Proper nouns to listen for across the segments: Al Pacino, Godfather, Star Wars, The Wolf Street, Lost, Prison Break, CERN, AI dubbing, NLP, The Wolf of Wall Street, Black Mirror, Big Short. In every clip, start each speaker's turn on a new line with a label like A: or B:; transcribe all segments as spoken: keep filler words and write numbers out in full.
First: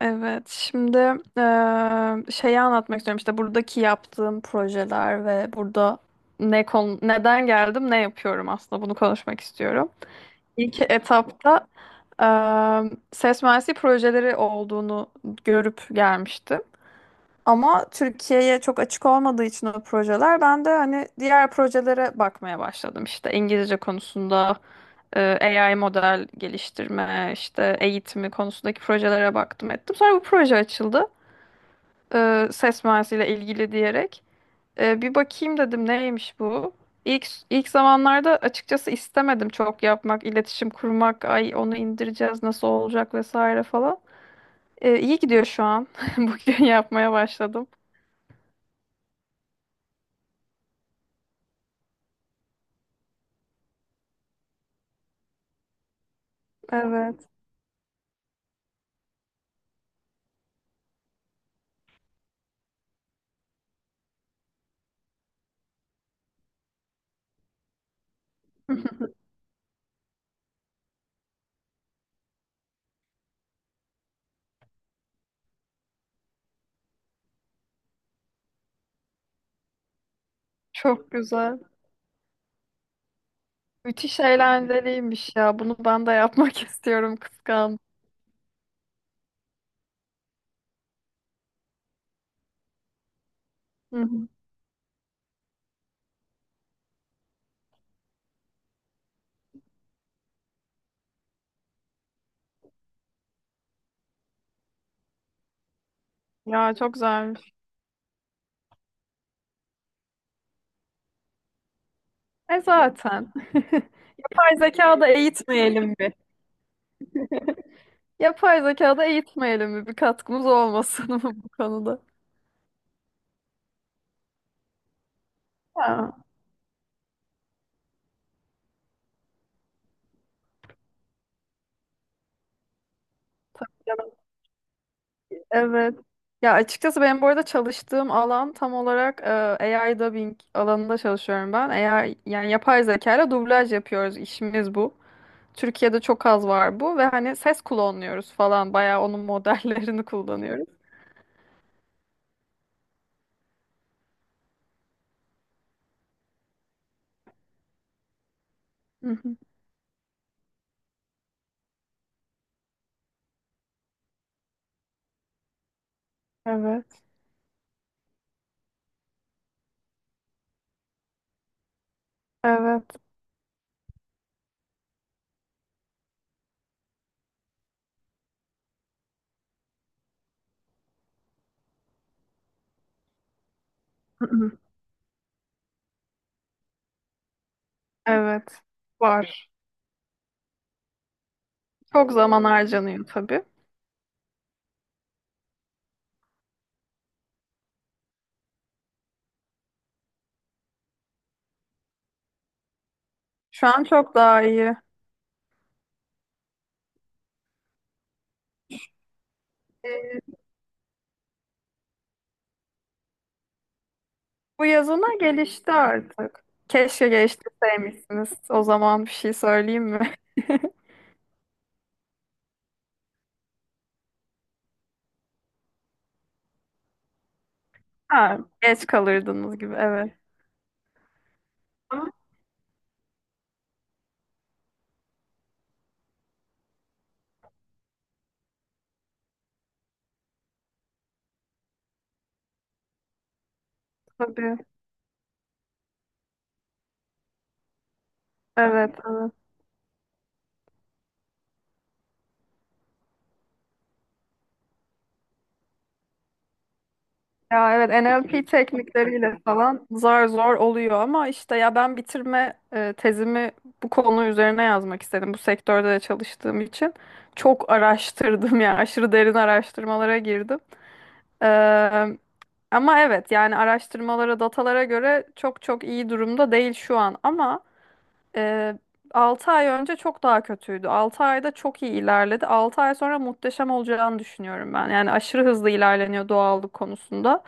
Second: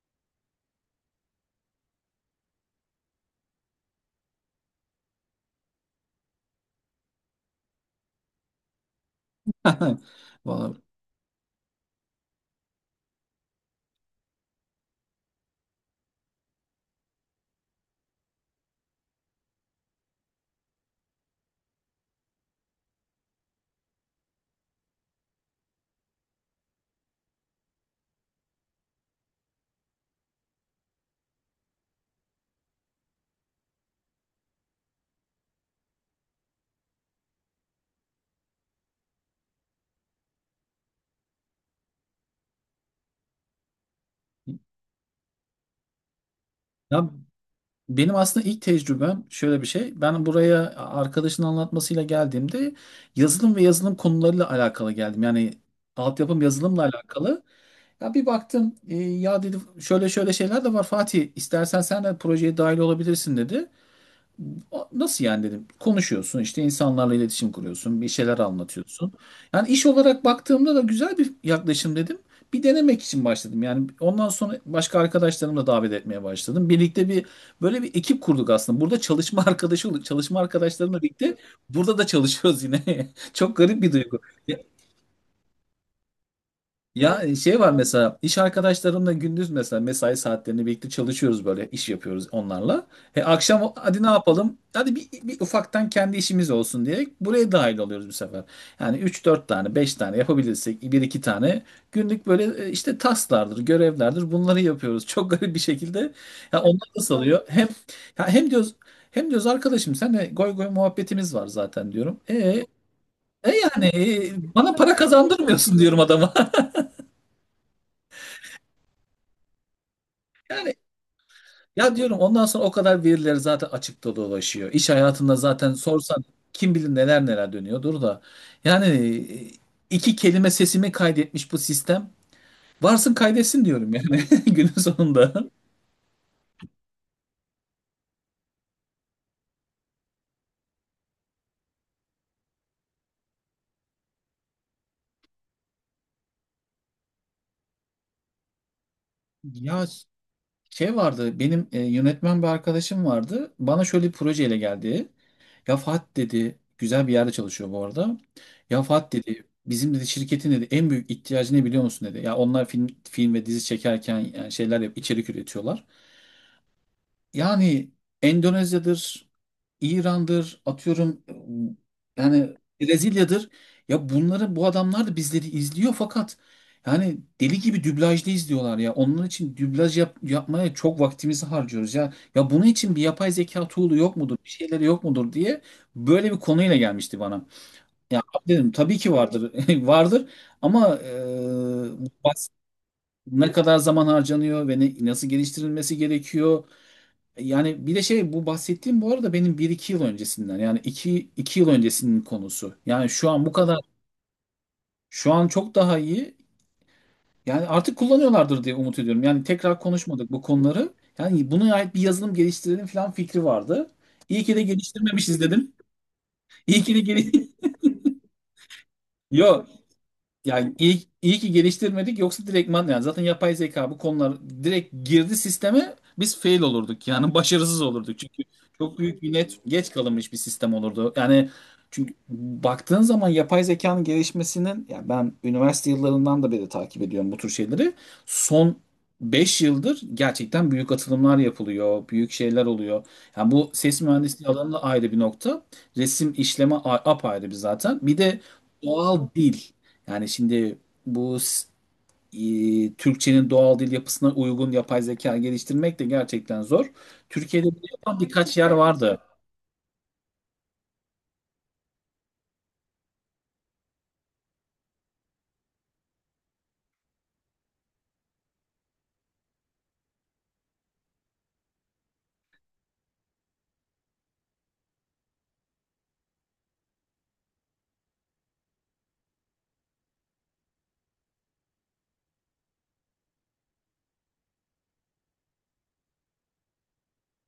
A: Evet, şimdi eee, şeyi anlatmak istiyorum. İşte buradaki yaptığım projeler ve burada ne konu, neden geldim, ne yapıyorum aslında bunu konuşmak istiyorum.
B: Vallahi.
A: İlk etapta eee ses mühendisliği projeleri olduğunu görüp gelmiştim. Ama Türkiye'ye çok açık olmadığı için o projeler ben de hani diğer projelere bakmaya başladım. İşte İngilizce konusunda e, A I model geliştirme, işte eğitimi konusundaki projelere baktım ettim. Sonra bu proje açıldı, e, ses mühendisiyle ilgili diyerek, e, bir bakayım dedim neymiş bu. İlk, ilk zamanlarda açıkçası istemedim çok yapmak, iletişim kurmak, ay onu indireceğiz nasıl olacak vesaire falan. E, iyi gidiyor şu an. Bugün
B: Ya
A: yapmaya başladım.
B: benim aslında ilk tecrübem şöyle bir şey. Ben buraya arkadaşın anlatmasıyla geldiğimde yazılım ve yazılım konularıyla alakalı geldim. Yani altyapım yazılımla
A: Evet.
B: alakalı. Ya bir baktım, e, ya dedi şöyle şöyle şeyler de var, Fatih, istersen sen de projeye dahil olabilirsin dedi. Nasıl yani dedim. Konuşuyorsun işte, insanlarla iletişim kuruyorsun, bir şeyler anlatıyorsun. Yani iş olarak baktığımda da güzel bir yaklaşım dedim. Bir denemek için başladım. Yani ondan sonra başka arkadaşlarımı da davet etmeye başladım. Birlikte bir böyle bir ekip kurduk aslında. Burada çalışma arkadaşı olduk. Çalışma arkadaşlarımla
A: Çok
B: birlikte
A: güzel.
B: burada da çalışıyoruz yine. Çok garip bir duygu.
A: Müthiş eğlenceliymiş ya. Bunu ben de yapmak istiyorum
B: Ya e, şey var
A: kıskandım.
B: mesela, iş arkadaşlarımla gündüz mesela mesai saatlerini birlikte çalışıyoruz, böyle iş yapıyoruz onlarla. E akşam
A: Hı
B: hadi ne
A: hı.
B: yapalım? Hadi bir, bir ufaktan kendi işimiz olsun diye buraya dahil oluyoruz bu sefer. Yani üç dört tane beş tane yapabilirsek, bir iki tane günlük böyle e, işte tasklardır görevlerdir bunları yapıyoruz. Çok garip bir şekilde ya,
A: Ya
B: onlar
A: çok
B: da salıyor.
A: güzelmiş.
B: Hem ya, hem diyoruz hem diyoruz arkadaşım, senle goy goy muhabbetimiz var zaten diyorum.
A: E
B: E,
A: zaten.
B: e yani e,
A: Yapay
B: bana para
A: zeka da
B: kazandırmıyorsun
A: eğitmeyelim
B: diyorum
A: bir.
B: adama.
A: Yapay zekada eğitmeyelim mi? Bir katkımız
B: Yani
A: olmasın mı bu
B: ya
A: konuda?
B: diyorum, ondan sonra o kadar verileri zaten açıkta dolaşıyor. İş hayatında zaten
A: Ha,
B: sorsan kim bilir neler neler dönüyordur da. Yani e, iki kelime sesimi kaydetmiş bu sistem. Varsın kaydetsin diyorum
A: ya-
B: yani, günün sonunda.
A: evet. Ya açıkçası benim bu arada çalıştığım alan tam olarak e, A I dubbing alanında çalışıyorum ben. Eğer yani yapay zeka ile dublaj yapıyoruz işimiz bu. Türkiye'de çok az var bu ve hani ses klonluyoruz falan bayağı onun
B: Ya
A: modellerini kullanıyoruz.
B: şey vardı benim, e, yönetmen bir arkadaşım vardı. Bana şöyle bir projeyle geldi. Ya Fat dedi, güzel bir yerde çalışıyor bu arada. Ya
A: Hı
B: Fat
A: hı.
B: dedi, bizim dedi şirketin dedi en büyük ihtiyacı ne biliyor musun dedi. Ya onlar film film ve dizi çekerken yani şeyler yap, içerik üretiyorlar.
A: Evet.
B: Yani Endonezya'dır, İran'dır, atıyorum yani
A: Evet.
B: Brezilya'dır. Ya bunları bu adamlar da bizleri izliyor fakat yani deli gibi dublajda izliyorlar ya. Onun için dublaj yap- yapmaya çok vaktimizi harcıyoruz ya. Ya bunun için bir yapay zeka tool'u yok
A: Hı
B: mudur, bir
A: hı.
B: şeyleri yok mudur diye böyle bir konuyla gelmişti bana. Ya abi
A: Evet.
B: dedim, tabii ki
A: Var.
B: vardır, vardır ama, e, bu
A: Çok zaman
B: bahs-
A: harcanıyor tabii.
B: ne kadar zaman harcanıyor ve ne, nasıl geliştirilmesi gerekiyor? Yani bir de şey, bu bahsettiğim bu arada benim bir iki yıl öncesinden, yani iki iki yıl öncesinin konusu. Yani şu an bu
A: Şu
B: kadar
A: an çok daha iyi.
B: şu an çok daha iyi. Yani artık kullanıyorlardır diye umut ediyorum. Yani tekrar konuşmadık bu konuları. Yani buna ait bir yazılım geliştirelim falan fikri vardı. İyi ki de
A: Bu yazına
B: geliştirmemişiz dedim.
A: gelişti artık.
B: İyi ki de
A: Keşke
B: gel
A: geliştirseymişsiniz. O zaman bir şey
B: Yo,
A: söyleyeyim mi?
B: yani iyi, iyi ki geliştirmedik, yoksa direktman yani zaten yapay zeka bu konular direkt girdi sisteme, biz fail olurduk yani, başarısız olurduk,
A: Ha,
B: çünkü
A: geç
B: çok büyük bir
A: kalırdınız
B: net,
A: gibi.
B: geç
A: Evet.
B: kalınmış bir sistem olurdu. Yani
A: Ama
B: çünkü baktığın zaman yapay zekanın gelişmesinin, ya, ben üniversite yıllarından da beri takip ediyorum bu tür şeyleri. Son beş yıldır gerçekten büyük atılımlar yapılıyor, büyük şeyler oluyor. Yani bu ses mühendisliği
A: tabii.
B: alanında ayrı bir nokta, resim işleme a- apayrı bir zaten. Bir de
A: Evet,
B: doğal
A: evet.
B: dil. Yani şimdi bu s- e, Türkçenin doğal dil yapısına uygun yapay zeka geliştirmek de gerçekten zor. Türkiye'de
A: Ya
B: bunu
A: evet
B: yapan
A: N L P
B: birkaç yer vardı.
A: teknikleriyle falan zar zor oluyor ama işte ya ben bitirme e, tezimi bu konu üzerine yazmak istedim. Bu sektörde de çalıştığım için çok araştırdım yani aşırı derin araştırmalara girdim. Eee, ama evet yani araştırmalara, datalara göre çok çok iyi durumda değil şu an ama Ee, altı ay önce çok daha kötüydü. Altı ayda çok iyi ilerledi. Altı ay sonra muhteşem olacağını düşünüyorum ben. Yani aşırı hızlı ilerleniyor doğallık konusunda.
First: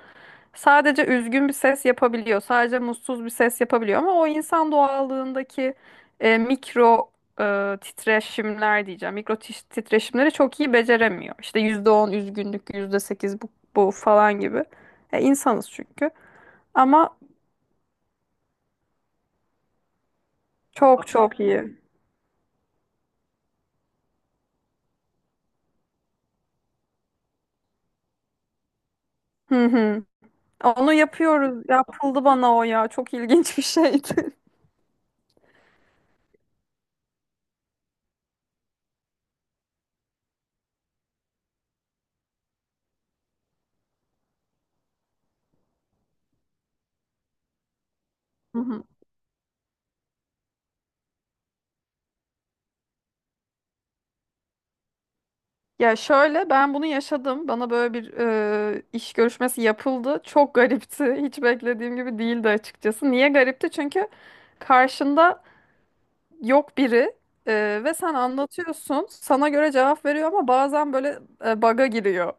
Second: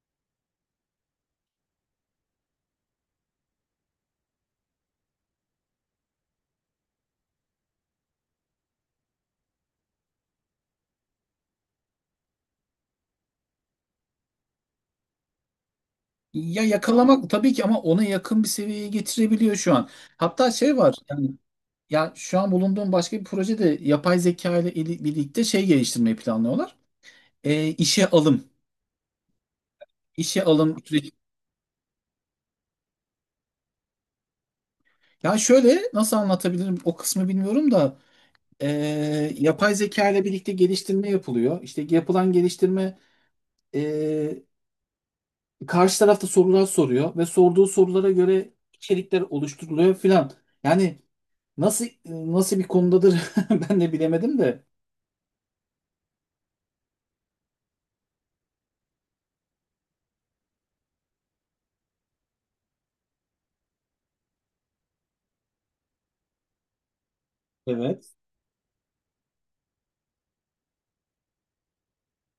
A: Sadece üzgün bir ses yapabiliyor. Sadece mutsuz bir ses yapabiliyor. Ama o insan doğallığındaki e, mikro e, titreşimler diyeceğim. Mikro tiş- titreşimleri çok iyi beceremiyor. İşte yüzde on üzgünlük, yüzde sekiz bu, bu falan gibi. E, insanız çünkü.
B: Ya
A: Ama
B: yakalamak tabii ki, ama ona yakın bir seviyeye getirebiliyor şu an. Hatta şey var
A: çok
B: yani,
A: çok iyi.
B: ya, şu an bulunduğum başka bir projede yapay zeka ile ili- birlikte şey geliştirmeyi planlıyorlar. E, işe alım.
A: Hı hı.
B: İşe alım
A: Onu
B: süreci.
A: yapıyoruz. Yapıldı bana o ya. Çok ilginç bir şeydi.
B: Ya şöyle, nasıl anlatabilirim o kısmı bilmiyorum da, e, yapay zeka ile birlikte geliştirme yapılıyor. İşte yapılan geliştirme, Ee, karşı tarafta sorular soruyor ve sorduğu sorulara göre
A: Hı hı.
B: içerikler oluşturuluyor filan. Yani nasıl nasıl bir konudadır, ben de bilemedim de.
A: Ya şöyle ben bunu yaşadım. Bana böyle bir e, iş görüşmesi yapıldı. Çok garipti. Hiç beklediğim gibi değildi açıkçası. Niye garipti? Çünkü karşında yok biri, e, ve
B: Evet.
A: sen anlatıyorsun. Sana göre cevap veriyor ama bazen böyle e, bug'a giriyor.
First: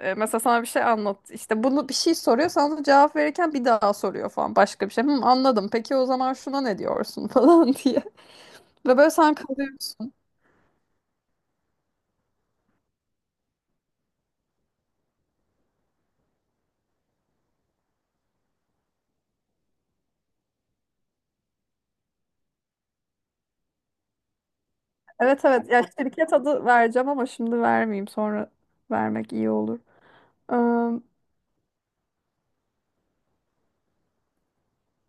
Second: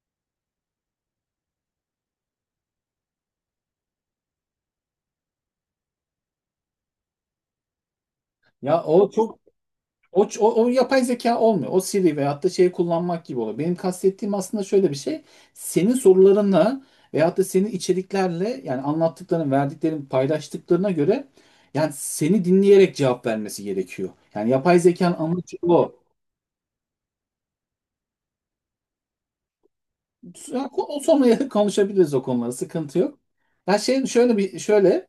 A: E, mesela sana bir şey anlat. İşte bunu bir şey soruyor. Sana da cevap verirken bir daha soruyor falan başka bir şey. Hı, anladım. Peki o zaman şuna ne diyorsun falan diye.
B: Ya
A: Ve
B: o
A: böyle sen
B: çok
A: kalıyorsun.
B: o, ç- o, o yapay zeka olmuyor. O Siri veyahut da şey kullanmak gibi oluyor. Benim kastettiğim aslında şöyle bir şey. Senin sorularınla veyahut da senin içeriklerle, yani anlattıkların, verdiklerin, paylaştıklarına göre, yani seni dinleyerek cevap vermesi gerekiyor. Yani yapay zekanın
A: Evet,
B: amacı
A: evet. Ya
B: o.
A: şirket adı vereceğim ama şimdi vermeyeyim. Sonra vermek iyi olur. Eee,
B: Ya, ko- sonra konuşabiliriz o konuları. Sıkıntı yok. Ben şey şöyle bir şöyle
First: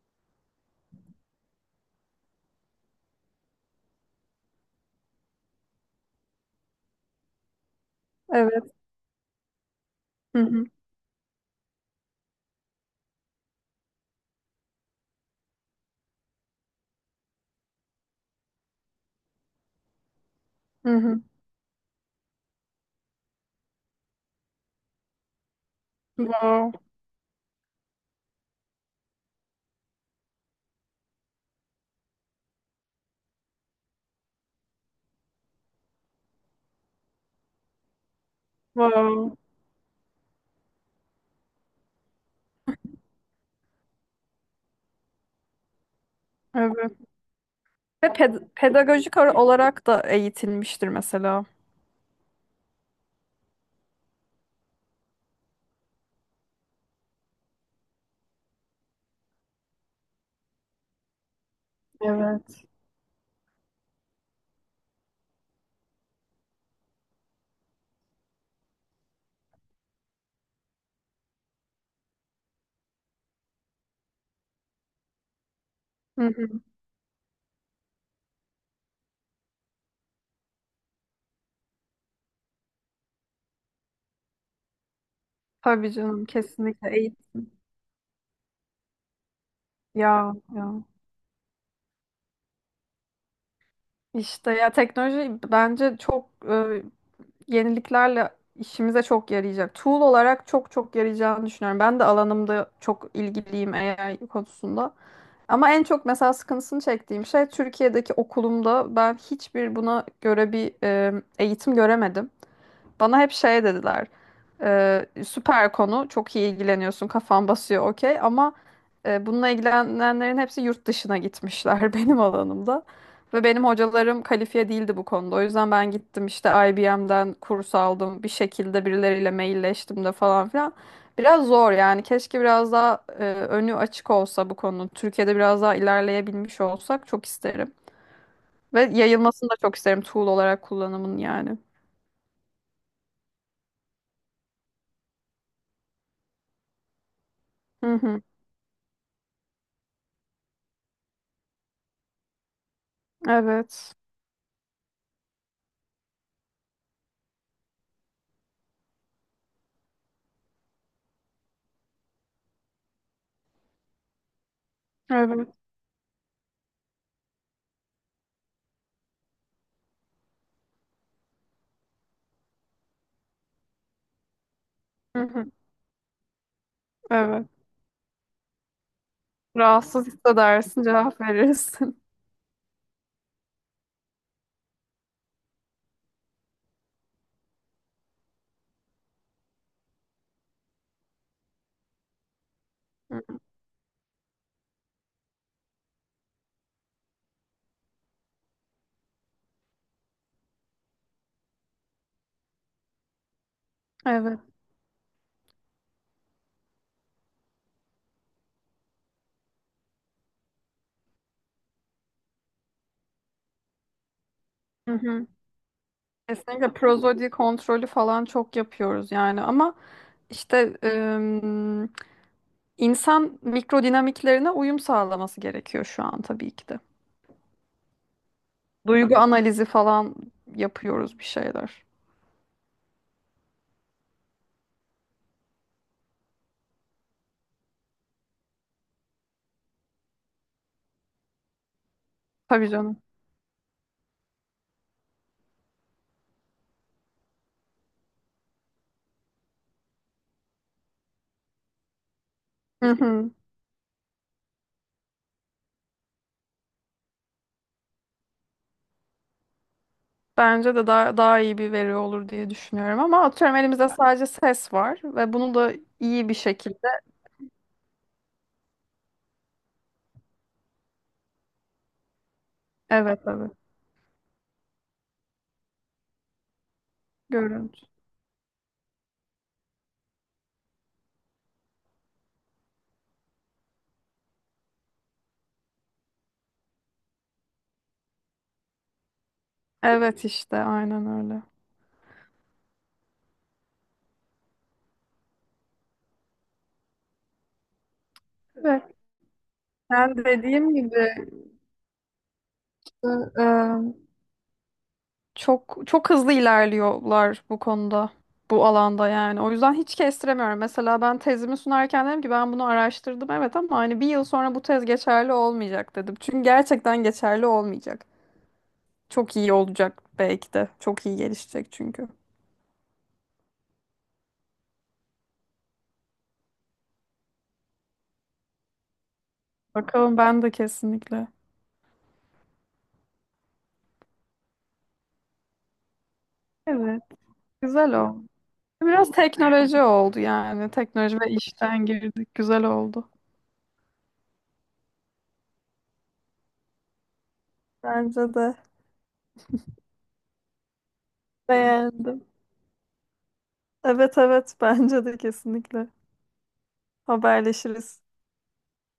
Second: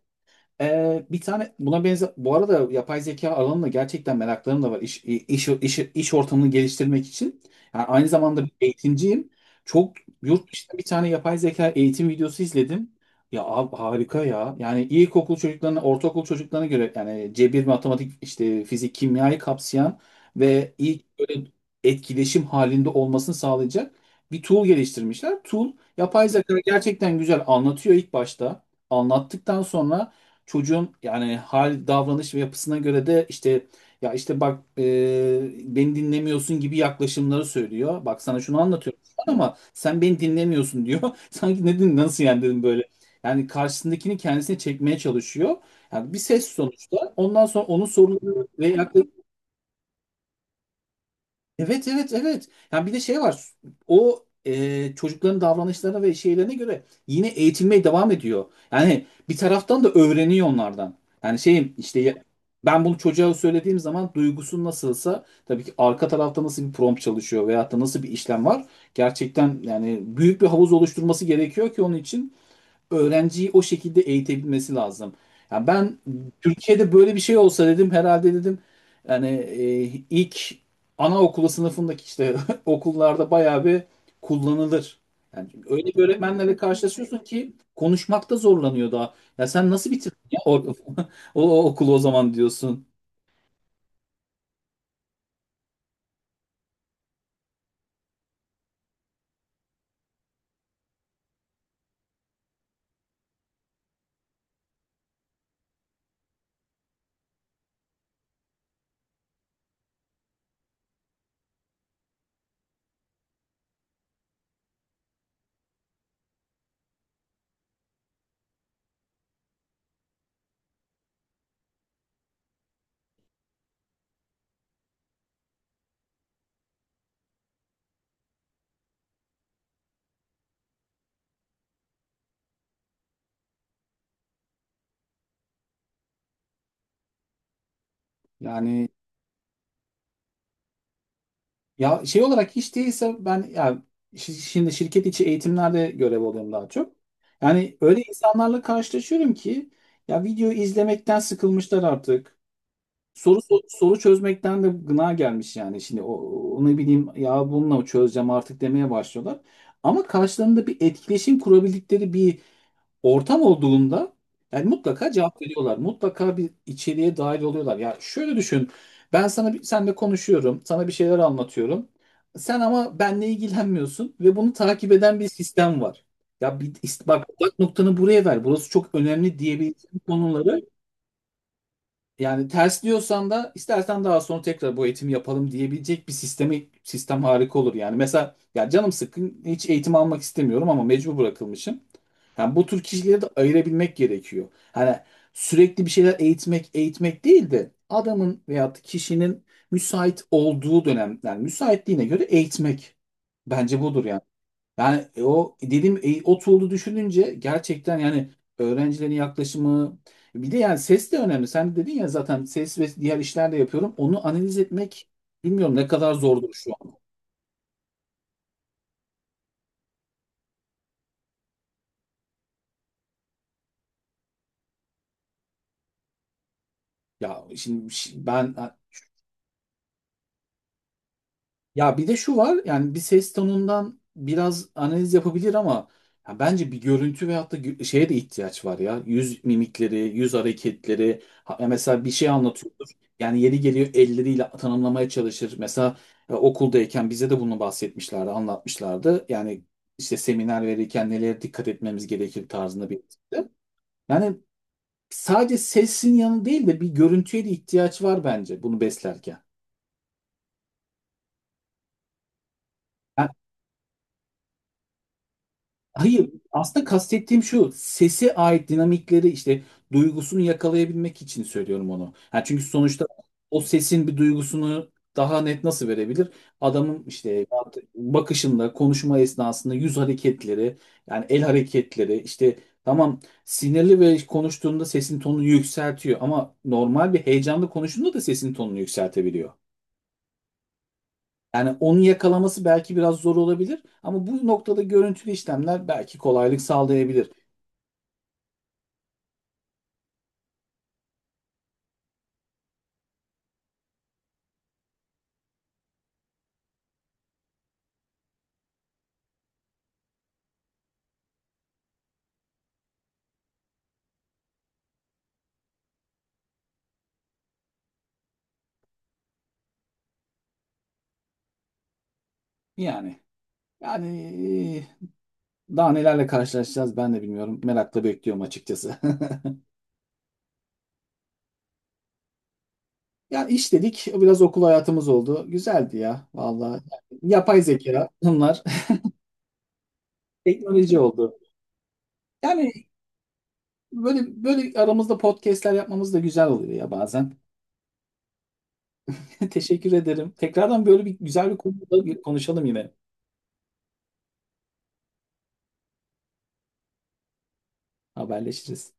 B: ee, bir tane buna benzer, bu arada yapay zeka alanında gerçekten meraklarım da var, iş iş iş, iş ortamını geliştirmek için. Yani aynı zamanda bir
A: evet.
B: eğitimciyim. Çok,
A: Hı
B: yurt
A: hı.
B: dışında bir tane yapay zeka eğitim videosu izledim. Ya abi harika ya. Yani ilkokul çocuklarına, ortaokul çocuklarına göre, yani cebir, matematik, işte fizik, kimyayı kapsayan ve
A: Hı
B: ilk
A: hı.
B: böyle etkileşim halinde olmasını sağlayacak bir tool geliştirmişler. Tool, yapay zeka
A: Wow.
B: gerçekten güzel anlatıyor ilk başta. Anlattıktan sonra çocuğun yani hal, davranış ve yapısına göre de işte, ya işte bak, e, beni dinlemiyorsun gibi yaklaşımları söylüyor. Bak, sana şunu anlatıyorum şu an
A: Wow.
B: ama sen beni dinlemiyorsun diyor. Sanki, ne din nasıl yani dedim böyle. Yani karşısındakini kendisine çekmeye çalışıyor. Yani bir ses
A: Evet.
B: sonuçta. Ondan sonra onun
A: Ve
B: soruları
A: ped-
B: ve
A: pedagojik
B: yaklaşımları.
A: ara- olarak da eğitilmiştir mesela.
B: Evet, evet, evet. Yani bir de şey var. O, e, çocukların davranışlarına ve şeylerine göre yine eğitilmeye devam ediyor. Yani bir taraftan da öğreniyor onlardan. Yani şeyim işte, ya-
A: Evet.
B: ben bunu çocuğa söylediğim zaman duygusu nasılsa, tabii ki arka tarafta nasıl bir prompt çalışıyor veyahut da nasıl bir işlem var. Gerçekten yani büyük bir havuz oluşturması gerekiyor ki onun için öğrenciyi o şekilde eğitebilmesi lazım. Ya ben,
A: Hı hı.
B: Türkiye'de böyle bir şey olsa dedim, herhalde dedim, yani, e, ilk anaokulu sınıfındaki işte, okullarda bayağı bir kullanılır. Yani öyle
A: Tabii
B: bir
A: canım,
B: öğretmenlerle
A: kesinlikle
B: karşılaşıyorsun
A: eğit.
B: ki, konuşmakta zorlanıyor daha. Ya sen nasıl bitirdin
A: Ya
B: ya or-
A: ya.
B: o, o okulu o zaman diyorsun.
A: İşte ya teknoloji bence çok yeniliklerle işimize çok yarayacak. Tool olarak çok çok yarayacağını düşünüyorum. Ben de alanımda çok ilgiliyim A I konusunda. Ama en çok mesela sıkıntısını çektiğim şey Türkiye'deki okulumda ben hiçbir buna göre bir e, eğitim göremedim. Bana hep şey dediler. Ee, süper konu. Çok iyi ilgileniyorsun. Kafan basıyor okey. Ama e, bununla ilgilenenlerin hepsi yurt dışına gitmişler benim alanımda. Ve benim hocalarım kalifiye değildi bu konuda. O yüzden ben gittim işte I B M'den kurs aldım. Bir şekilde birileriyle mailleştim de falan filan. Biraz zor yani. Keşke biraz daha e, önü açık olsa bu konunun. Türkiye'de biraz daha ilerleyebilmiş olsak çok isterim. Ve
B: Yani,
A: yayılmasını da çok isterim tool olarak kullanımın yani.
B: ya şey olarak hiç değilse ben, ya şi- şimdi şirket içi eğitimlerde görev alıyorum daha çok. Yani
A: Hı
B: öyle
A: hı.
B: insanlarla karşılaşıyorum ki ya, video izlemekten sıkılmışlar artık. Soru so-
A: Evet.
B: soru çözmekten de gına gelmiş yani. Şimdi o, onu bileyim, ya bununla çözeceğim artık demeye başlıyorlar. Ama karşılarında bir etkileşim kurabildikleri bir ortam olduğunda yani mutlaka cevap
A: Evet.
B: veriyorlar. Mutlaka bir içeriğe dahil oluyorlar. Ya şöyle düşün. Ben sana bir, senle konuşuyorum. Sana bir şeyler anlatıyorum. Sen ama benle ilgilenmiyorsun ve bunu takip eden
A: Hı
B: bir
A: hı.
B: sistem var. Ya bir, bak
A: Evet.
B: bak, noktanı buraya ver. Burası çok önemli diyebileceğim
A: Rahatsız
B: konuları
A: hissedersin, cevap verirsin.
B: yani, ters diyorsan da istersen daha sonra tekrar bu eğitimi yapalım diyebilecek bir sistemi sistem harika olur yani. Mesela, ya canım sıkkın, hiç eğitim almak istemiyorum ama mecbur bırakılmışım. Yani bu tür kişileri de ayırabilmek gerekiyor. Hani sürekli bir şeyler eğitmek eğitmek değil de, adamın veyahut kişinin müsait olduğu dönem, yani müsaitliğine göre eğitmek. Bence budur yani.
A: Evet.
B: Yani, e, o dedim, e, o tool'u düşününce gerçekten yani, öğrencilerin yaklaşımı, bir de yani ses de önemli. Sen dedin ya, zaten ses ve diğer işler de yapıyorum. Onu analiz
A: Hı
B: etmek
A: hı.
B: bilmiyorum ne kadar zordur şu
A: Kesinlikle
B: an.
A: prozodi kontrolü falan çok yapıyoruz yani ama işte ım, insan mikrodinamiklerine uyum sağlaması gerekiyor şu an tabii ki de.
B: Ya şimdi, şi- ben,
A: Duygu analizi falan yapıyoruz bir şeyler.
B: ya bir de şu var yani, bir ses tonundan biraz analiz yapabilir ama, ya bence bir görüntü veyahut da gü- şeye de ihtiyaç var ya. Yüz mimikleri, yüz hareketleri. Ha- ya mesela bir şey
A: Tabii
B: anlatıyordur.
A: canım.
B: Yani yeri geliyor elleriyle tanımlamaya çalışır. Mesela e, okuldayken bize de bunu bahsetmişlerdi, anlatmışlardı. Yani işte seminer verirken nelere dikkat etmemiz gerekir tarzında
A: Hı
B: bir etkisi.
A: hı.
B: Yani sadece sesin yanı değil de bir görüntüye de ihtiyaç var bence bunu beslerken.
A: Bence de daha, daha iyi bir veri olur diye düşünüyorum ama atıyorum elimizde sadece ses var ve bunu da
B: Hayır,
A: iyi bir
B: aslında
A: şekilde.
B: kastettiğim şu, sese ait dinamikleri işte, duygusunu yakalayabilmek için söylüyorum onu. Ha, çünkü sonuçta
A: Evet, evet.
B: o sesin bir duygusunu daha net nasıl verebilir? Adamın işte
A: Görüntü.
B: bakışında, konuşma esnasında yüz hareketleri, yani el hareketleri, işte, tamam sinirli ve konuştuğunda sesin tonunu yükseltiyor, ama normal bir heyecanlı konuştuğunda da sesin tonunu yükseltebiliyor.
A: Evet işte aynen öyle.
B: Yani onu yakalaması belki biraz zor olabilir ama bu noktada görüntülü işlemler belki kolaylık sağlayabilir.
A: Evet. Ben dediğim gibi e, e, çok çok hızlı ilerliyorlar bu konuda, bu alanda yani. O yüzden hiç kestiremiyorum. Mesela ben tezimi sunarken dedim ki ben bunu araştırdım evet, ama hani bir yıl sonra bu tez geçerli olmayacak dedim. Çünkü gerçekten geçerli olmayacak. Çok iyi olacak belki de. Çok iyi gelişecek çünkü.
B: Yani, yani daha nelerle karşılaşacağız ben de bilmiyorum. Merakla bekliyorum açıkçası.
A: Bakalım, ben de kesinlikle.
B: Yani iş dedik, biraz okul hayatımız oldu. Güzeldi ya, vallahi.
A: Evet,
B: Yani yapay
A: güzel
B: zeka,
A: o.
B: bunlar
A: Biraz teknoloji oldu yani.
B: teknoloji
A: Teknoloji ve
B: oldu.
A: işten girdik. Güzel
B: Yani
A: oldu.
B: böyle böyle aramızda podcastler yapmamız da güzel oluyor ya bazen.
A: Bence de
B: Teşekkür ederim. Tekrardan böyle bir güzel bir konuda bir
A: beğendim.
B: konuşalım yine.
A: Evet, evet, bence de kesinlikle. Haberleşiriz.
B: Haberleşiriz.